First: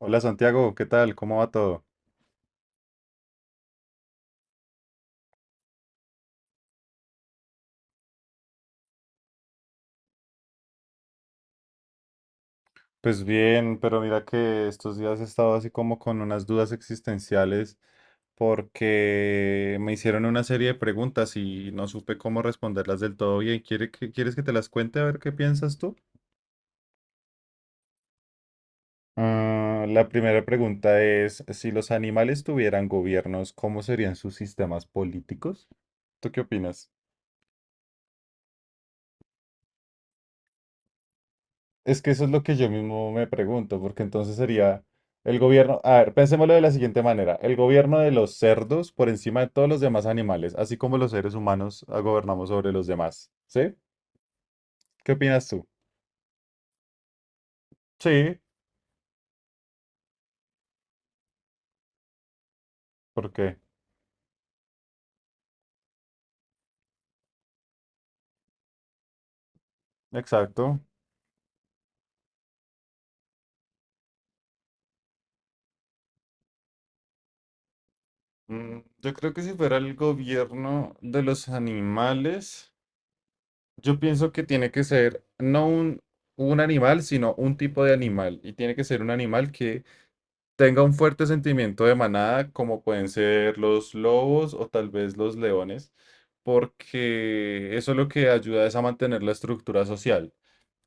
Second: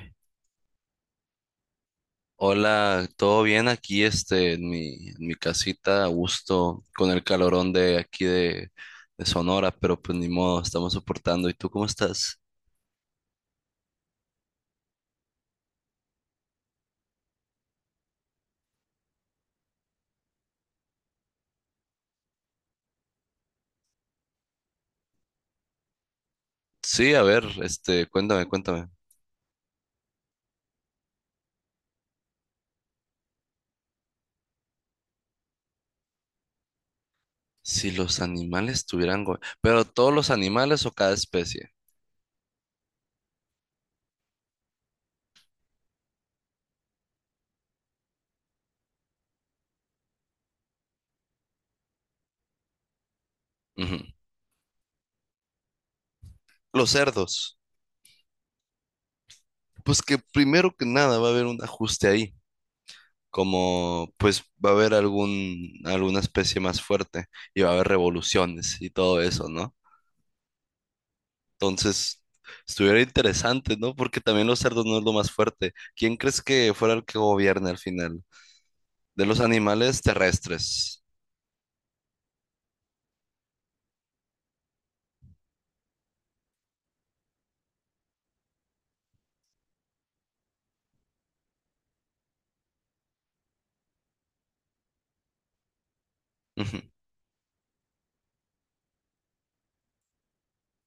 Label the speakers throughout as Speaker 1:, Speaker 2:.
Speaker 1: Hola Santiago, ¿qué tal? ¿Cómo va todo?
Speaker 2: Hola, ¿todo bien aquí en mi casita, a gusto, con el calorón de aquí de Sonora, pero pues ni modo, estamos soportando. ¿Y tú cómo estás?
Speaker 1: Pues bien, pero mira que estos días he estado así como con unas dudas existenciales porque me hicieron una serie de preguntas y no supe cómo responderlas del todo bien. ¿Quieres que te las cuente a ver qué piensas tú?
Speaker 2: Sí, a ver, cuéntame, cuéntame.
Speaker 1: Ah, la primera pregunta es, si los animales tuvieran gobiernos, ¿cómo serían sus sistemas políticos? ¿Tú qué opinas?
Speaker 2: Si los animales tuvieran... pero todos los animales, ¿o cada especie?
Speaker 1: Es que eso es lo que yo mismo me pregunto, porque entonces sería el gobierno, a ver, pensémoslo de la siguiente manera, el gobierno de los cerdos por encima de todos los demás animales, así como los seres humanos gobernamos sobre los demás, ¿sí?
Speaker 2: Ujú.
Speaker 1: ¿Qué opinas tú?
Speaker 2: Los cerdos.
Speaker 1: Sí,
Speaker 2: Pues que primero que nada va a haber un ajuste ahí.
Speaker 1: ¿por qué?
Speaker 2: Como pues va a haber alguna especie más fuerte y va a haber revoluciones y todo eso, ¿no?
Speaker 1: Exacto.
Speaker 2: Entonces, estuviera interesante, ¿no? Porque también los cerdos no es lo más fuerte. ¿Quién crees que fuera el que gobierne al final?
Speaker 1: Mm, yo
Speaker 2: De
Speaker 1: creo que
Speaker 2: los
Speaker 1: si fuera el
Speaker 2: animales
Speaker 1: gobierno
Speaker 2: terrestres.
Speaker 1: de los animales, yo pienso que tiene que ser no un, un animal, sino un tipo de animal. Y tiene que ser un animal que tenga un fuerte sentimiento de manada, como pueden ser los lobos o tal vez los leones,
Speaker 2: Ujú.
Speaker 1: porque eso lo que ayuda es a mantener la estructura social.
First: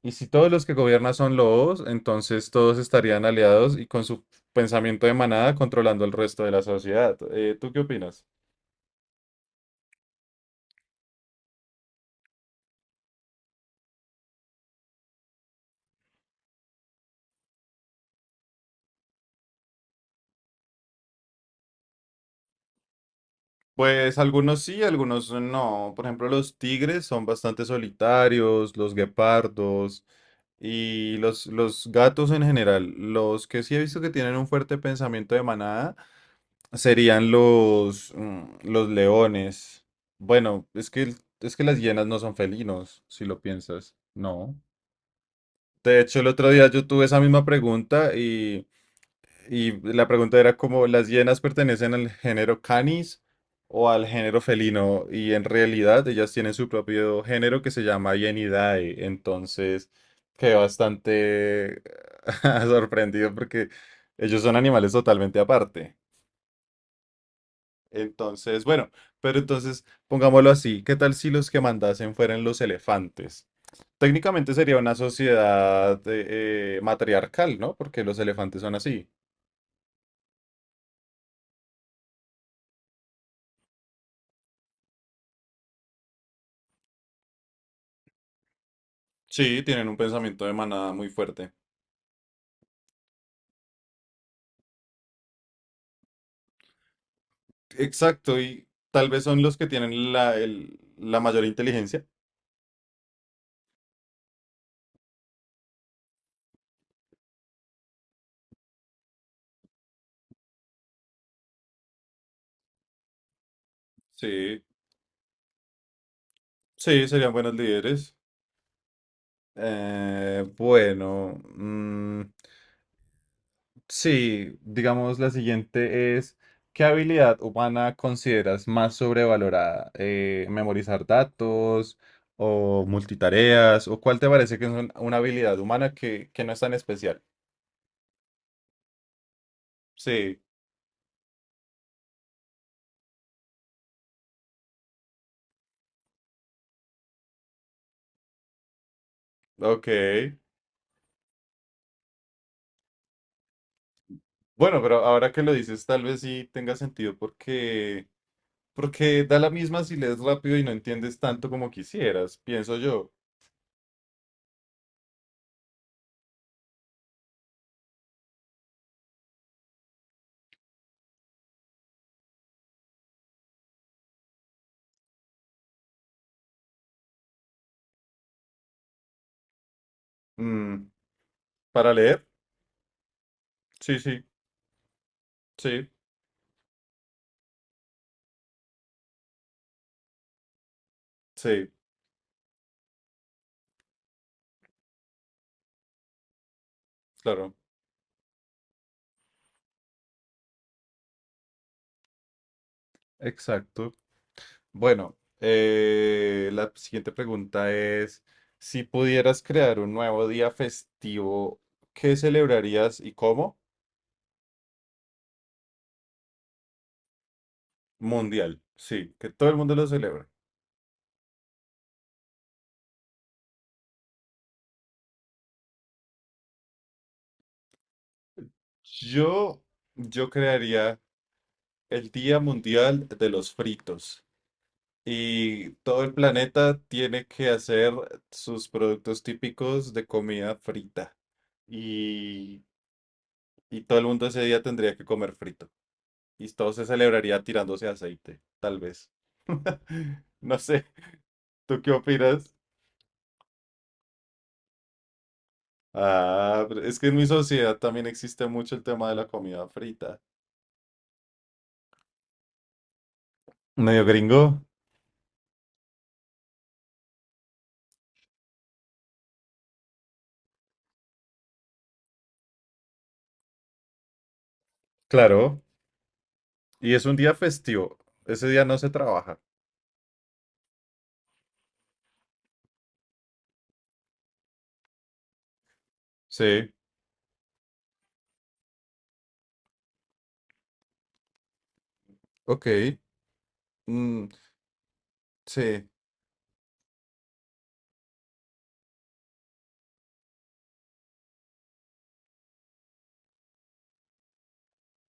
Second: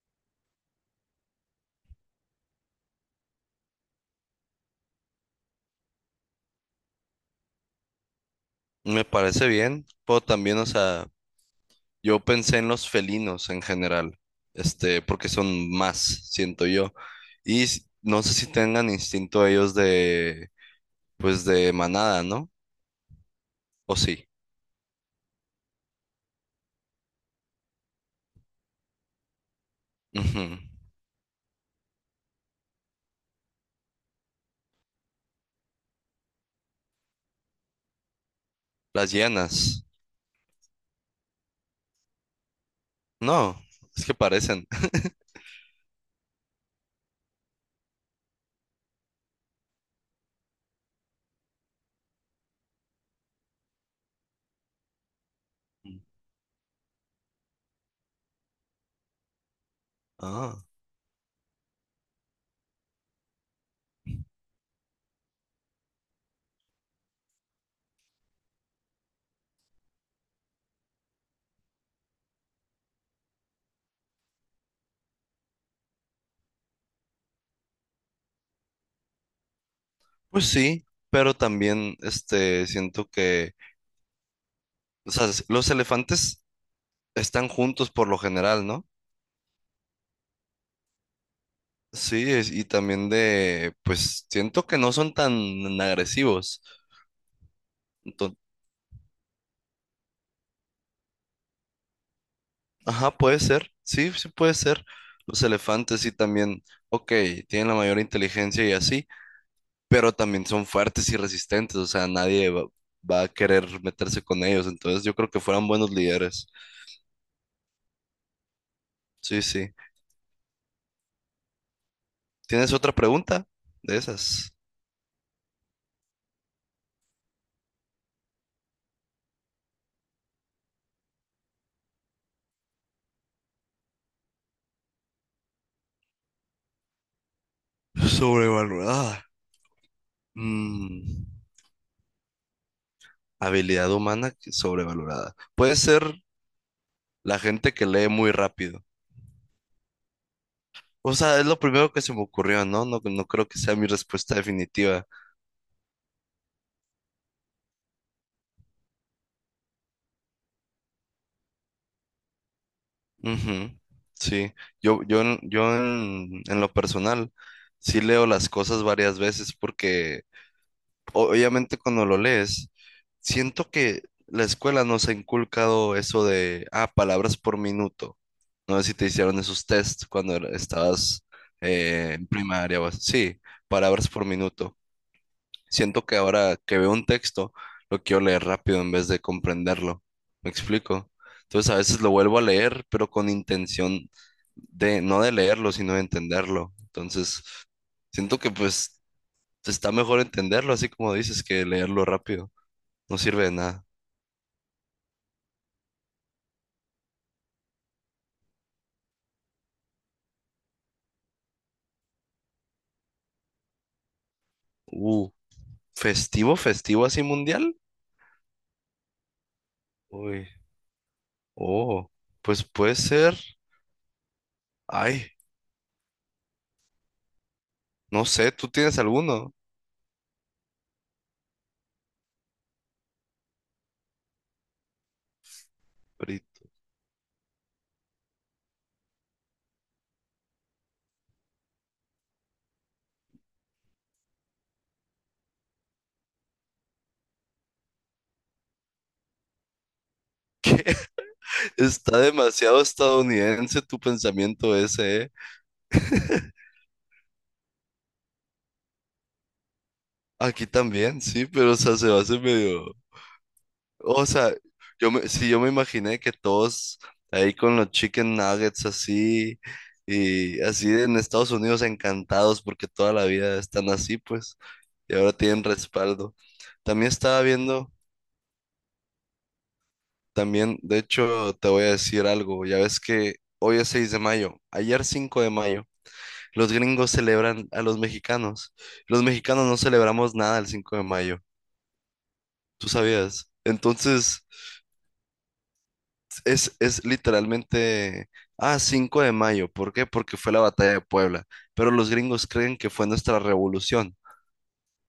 Speaker 1: Y si todos los que gobiernan son lobos, entonces todos estarían aliados y con su pensamiento de manada controlando el resto de la sociedad. ¿Tú qué opinas?
Speaker 2: Me parece bien, pero también, o sea, yo pensé en los felinos en general, porque son más, siento yo. Y no sé si tengan instinto ellos de, pues, de manada, ¿no? ¿O
Speaker 1: Pues
Speaker 2: sí?
Speaker 1: algunos sí, algunos no. Por ejemplo, los tigres son bastante solitarios, los guepardos.
Speaker 2: Ujú.
Speaker 1: Y los gatos en general, los que sí he visto que tienen un fuerte pensamiento de manada, serían los
Speaker 2: Las hienas.
Speaker 1: leones. Bueno, es que las hienas no son felinos, si lo
Speaker 2: No,
Speaker 1: piensas.
Speaker 2: es que
Speaker 1: No.
Speaker 2: parecen.
Speaker 1: De hecho, el otro día yo tuve esa misma pregunta y la pregunta era como, ¿las hienas pertenecen al género Canis o al género felino? Y en realidad ellas tienen su propio género que se llama Hienidae. Entonces, quedé
Speaker 2: Ah.
Speaker 1: bastante sorprendido porque ellos son animales totalmente aparte. Entonces, bueno, pero entonces pongámoslo así, ¿qué tal si los que mandasen fueran los elefantes? Técnicamente sería una sociedad matriarcal, ¿no? Porque los elefantes son así.
Speaker 2: Pues sí, pero también siento que, o sea, los elefantes están juntos por lo general, ¿no?
Speaker 1: Sí, tienen un pensamiento de manada muy fuerte.
Speaker 2: Sí, y también de, pues siento que no son tan agresivos. Entonces,
Speaker 1: Exacto, y tal vez son los que tienen la mayor inteligencia.
Speaker 2: ajá, puede ser, sí, sí puede ser. Los elefantes sí también, ok, tienen la mayor inteligencia y así, pero también son fuertes y resistentes, o sea, nadie va a querer meterse con
Speaker 1: Sí,
Speaker 2: ellos, entonces yo creo que fueran buenos líderes.
Speaker 1: sí, serían buenos líderes.
Speaker 2: Sí, sí.
Speaker 1: Bueno, mm,
Speaker 2: ¿Tienes otra pregunta de esas?
Speaker 1: sí, digamos la siguiente es, ¿qué habilidad humana consideras más sobrevalorada? ¿Memorizar datos o multitareas? ¿O cuál te parece que es una habilidad humana que no es tan especial?
Speaker 2: Sobrevalorada.
Speaker 1: Sí,
Speaker 2: Mm, habilidad humana sobrevalorada. Puede ser la gente que lee muy rápido.
Speaker 1: ok.
Speaker 2: O sea, es lo primero que se me ocurrió, ¿no? No, no creo que sea mi respuesta
Speaker 1: Bueno, pero
Speaker 2: definitiva.
Speaker 1: ahora que lo dices, tal vez sí tenga sentido porque da la misma si lees rápido y no entiendes tanto como quisieras, pienso yo.
Speaker 2: Ujú. Sí, yo en lo personal sí leo las cosas varias veces porque obviamente cuando lo lees, siento que la escuela nos ha inculcado eso de, palabras por minuto. No sé si te hicieron esos tests cuando
Speaker 1: Mm,
Speaker 2: estabas,
Speaker 1: ¿para leer?
Speaker 2: en primaria o así. Sí,
Speaker 1: Sí,
Speaker 2: palabras
Speaker 1: sí,
Speaker 2: por minuto.
Speaker 1: sí,
Speaker 2: Siento que ahora que veo un texto, lo quiero leer rápido en vez de comprenderlo. ¿Me explico?
Speaker 1: sí,
Speaker 2: Entonces a veces lo vuelvo a leer, pero con intención de, no de leerlo, sino de entenderlo. Entonces,
Speaker 1: claro,
Speaker 2: siento que pues entonces, está mejor entenderlo, así como dices, que leerlo rápido. No sirve de nada.
Speaker 1: exacto. Bueno, la siguiente pregunta es, si pudieras crear un nuevo día festivo, ¿qué celebrarías y cómo?
Speaker 2: Uh, festivo, festivo así mundial.
Speaker 1: Mundial, sí, que todo el mundo lo celebra.
Speaker 2: Uy, oh, pues puede ser. Ay, no sé, ¿tú tienes alguno?
Speaker 1: Yo, yo crearía el Día Mundial de los Fritos. Y todo el
Speaker 2: Ahorita.
Speaker 1: planeta tiene que hacer sus productos típicos de comida frita. Y, y todo el mundo ese día tendría que comer frito. Y todo se celebraría tirándose aceite, tal vez. No sé, ¿tú qué
Speaker 2: Está
Speaker 1: opinas?
Speaker 2: demasiado estadounidense tu pensamiento ese, ¿eh?
Speaker 1: Ah, pero es que en mi sociedad también existe mucho el tema de la comida frita.
Speaker 2: Aquí también, sí, pero o sea, se va a hacer medio.
Speaker 1: Medio
Speaker 2: O sea,
Speaker 1: gringo,
Speaker 2: sí, yo me imaginé que todos ahí con los chicken nuggets así y así en Estados Unidos encantados porque toda la vida están así, pues, y ahora
Speaker 1: claro.
Speaker 2: tienen respaldo.
Speaker 1: Y es
Speaker 2: También
Speaker 1: un día
Speaker 2: estaba viendo,
Speaker 1: festivo. Ese día no se trabaja.
Speaker 2: también, de hecho, te voy a decir algo, ya ves que hoy es 6 de mayo, ayer 5 de mayo, los
Speaker 1: Sí,
Speaker 2: gringos celebran a los mexicanos. Los mexicanos no celebramos nada el 5 de mayo, ¿tú
Speaker 1: ok.
Speaker 2: sabías?
Speaker 1: Mm,
Speaker 2: Entonces...
Speaker 1: sí,
Speaker 2: es literalmente, 5 de mayo. ¿Por qué? Porque fue la batalla de Puebla. Pero los gringos creen que fue nuestra revolución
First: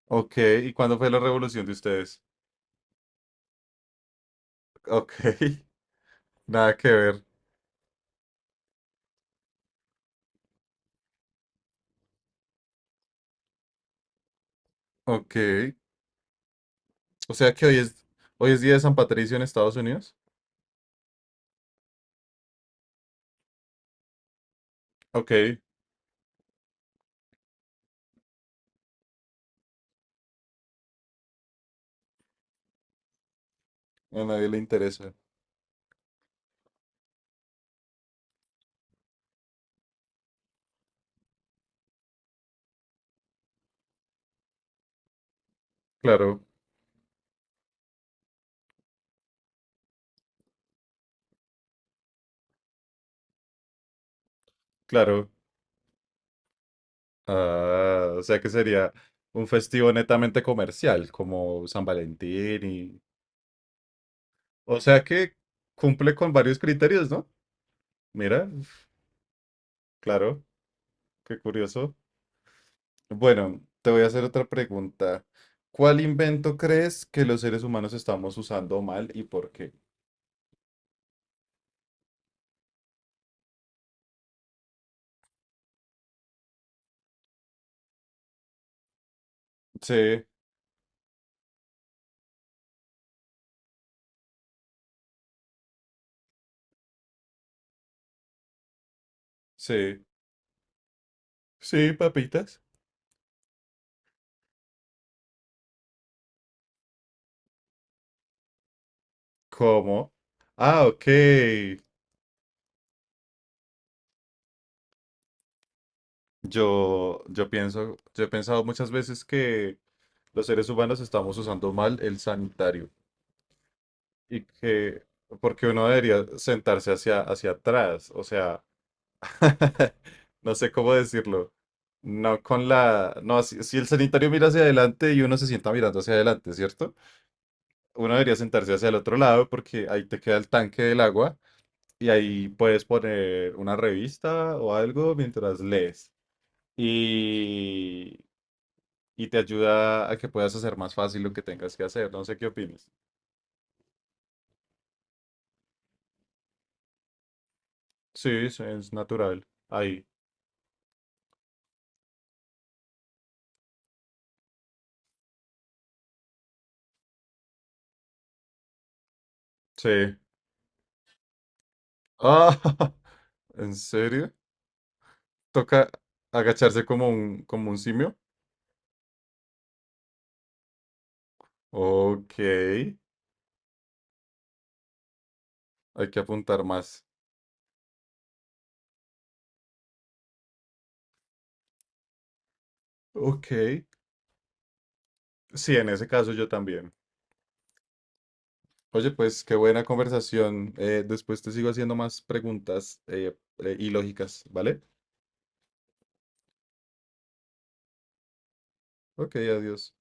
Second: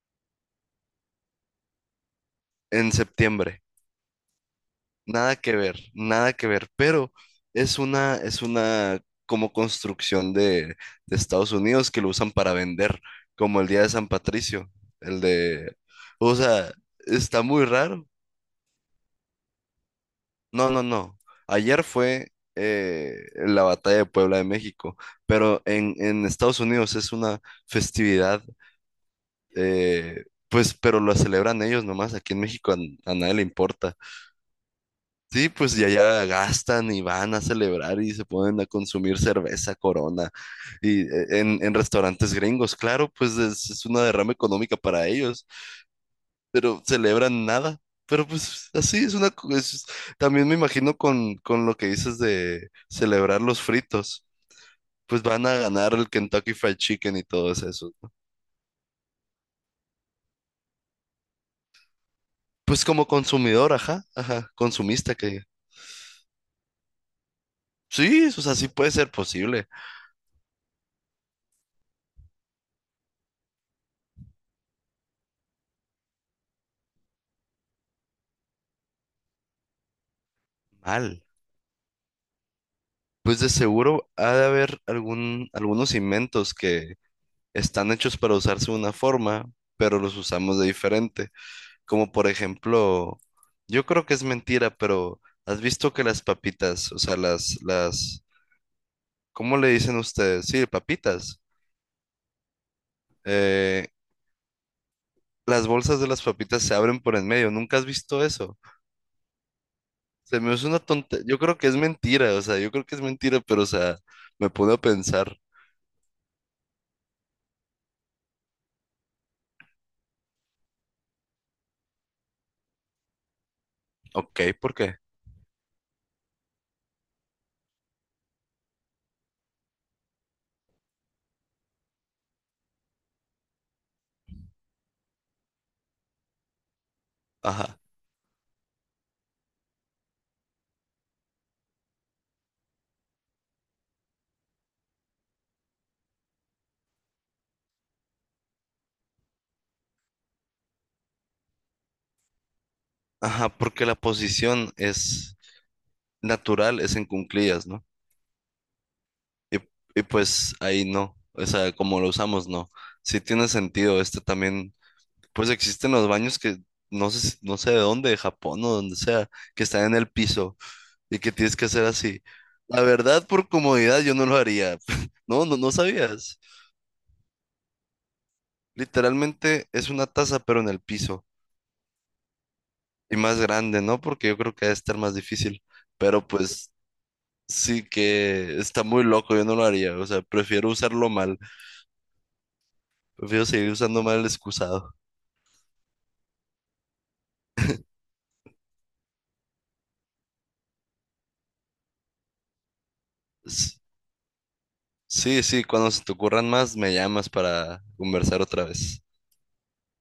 Speaker 1: ok. ¿Y cuándo fue la revolución de ustedes?
Speaker 2: en septiembre.
Speaker 1: Ok,
Speaker 2: Nada que ver, nada que ver.
Speaker 1: nada que
Speaker 2: Pero
Speaker 1: ver.
Speaker 2: es una como construcción de, Estados Unidos que lo usan para vender, como el día de San Patricio, el
Speaker 1: Ok.
Speaker 2: de, o sea,
Speaker 1: O
Speaker 2: está
Speaker 1: sea que
Speaker 2: muy raro.
Speaker 1: hoy es día de San Patricio en Estados Unidos.
Speaker 2: No, no, no. Ayer fue, la batalla de Puebla de México,
Speaker 1: Ok,
Speaker 2: pero en Estados Unidos es una festividad, pues, pero la celebran ellos nomás. Aquí en México a nadie le importa.
Speaker 1: a nadie le interesa.
Speaker 2: Sí, pues ya allá gastan y van a celebrar y se ponen a consumir cerveza, Corona, y, en restaurantes gringos. Claro, pues es una derrama económica para ellos,
Speaker 1: Claro,
Speaker 2: pero celebran nada. Pero pues así es una... también me imagino con, lo que dices de celebrar los fritos, pues
Speaker 1: claro.
Speaker 2: van a ganar el Kentucky Fried Chicken y todo eso.
Speaker 1: Ah, o sea que sería un festivo netamente comercial, como San Valentín
Speaker 2: Pues
Speaker 1: y...
Speaker 2: como consumidor, ajá, ajá,
Speaker 1: O sea
Speaker 2: consumista, que
Speaker 1: que
Speaker 2: diga.
Speaker 1: cumple con varios criterios, ¿no?
Speaker 2: Sí, o
Speaker 1: Mira,
Speaker 2: sea, sí puede ser posible.
Speaker 1: claro, qué curioso. Bueno, te voy a hacer otra pregunta. ¿Cuál invento crees que los seres humanos estamos usando mal y por qué?
Speaker 2: Mal. Pues de seguro ha de haber algunos inventos que están hechos para usarse de una forma, pero los
Speaker 1: Sí,
Speaker 2: usamos de diferente. Como por ejemplo, yo creo que es mentira, pero ¿has visto que las papitas, o sea, ¿cómo le dicen
Speaker 1: sí,
Speaker 2: ustedes? Sí, papitas.
Speaker 1: sí, papitas.
Speaker 2: Eh, las bolsas de las papitas se abren por en medio. ¿Nunca has visto eso?
Speaker 1: ¿Cómo?
Speaker 2: Se me hace una
Speaker 1: Ah, ok.
Speaker 2: tonta. Yo creo que es mentira, o sea, yo creo que es mentira, pero, o sea, me pone a pensar,
Speaker 1: Yo pienso, yo he pensado muchas veces que los seres humanos estamos usando mal el sanitario
Speaker 2: ok,
Speaker 1: y
Speaker 2: ¿por qué?
Speaker 1: que, porque uno debería sentarse hacia atrás, o sea, no sé cómo decirlo. No con la... No, si el sanitario mira hacia adelante y uno se sienta mirando hacia adelante, ¿cierto?
Speaker 2: Ajá.
Speaker 1: Uno debería sentarse hacia el otro lado porque ahí te queda el tanque del agua y ahí puedes poner una revista o algo mientras lees. Y, y te ayuda a que puedas hacer más fácil lo que tengas que hacer. No sé qué opinas.
Speaker 2: Ajá, porque la posición es natural, es en cuclillas, ¿no?
Speaker 1: Sí, sí, es natural.
Speaker 2: Y, y
Speaker 1: Ahí.
Speaker 2: pues ahí no, o sea, como lo usamos, no. Sí tiene sentido, también. Pues existen los baños que no sé, no sé de dónde, de Japón o donde sea, que están
Speaker 1: Sí.
Speaker 2: en el piso y que tienes que hacer así.
Speaker 1: Ah,
Speaker 2: La verdad, por
Speaker 1: ¿en
Speaker 2: comodidad, yo no
Speaker 1: serio?
Speaker 2: lo haría. No, no, no
Speaker 1: Toca
Speaker 2: sabías.
Speaker 1: agacharse como como un simio.
Speaker 2: Literalmente es una taza, pero en el piso.
Speaker 1: Ok, hay
Speaker 2: Y más grande, ¿no? Porque yo creo que ha de estar más difícil.
Speaker 1: que
Speaker 2: Pero
Speaker 1: apuntar
Speaker 2: pues
Speaker 1: más.
Speaker 2: sí que está muy loco, yo no lo haría. O sea, prefiero usarlo mal. Prefiero
Speaker 1: Ok,
Speaker 2: seguir usando mal el excusado.
Speaker 1: sí, en ese caso yo también. Oye, pues qué buena conversación. Después te sigo haciendo más preguntas
Speaker 2: S-
Speaker 1: y lógicas, ¿vale?
Speaker 2: Sí, sí, cuando se te ocurran más, me llamas para conversar otra vez.
Speaker 1: Ok, adiós.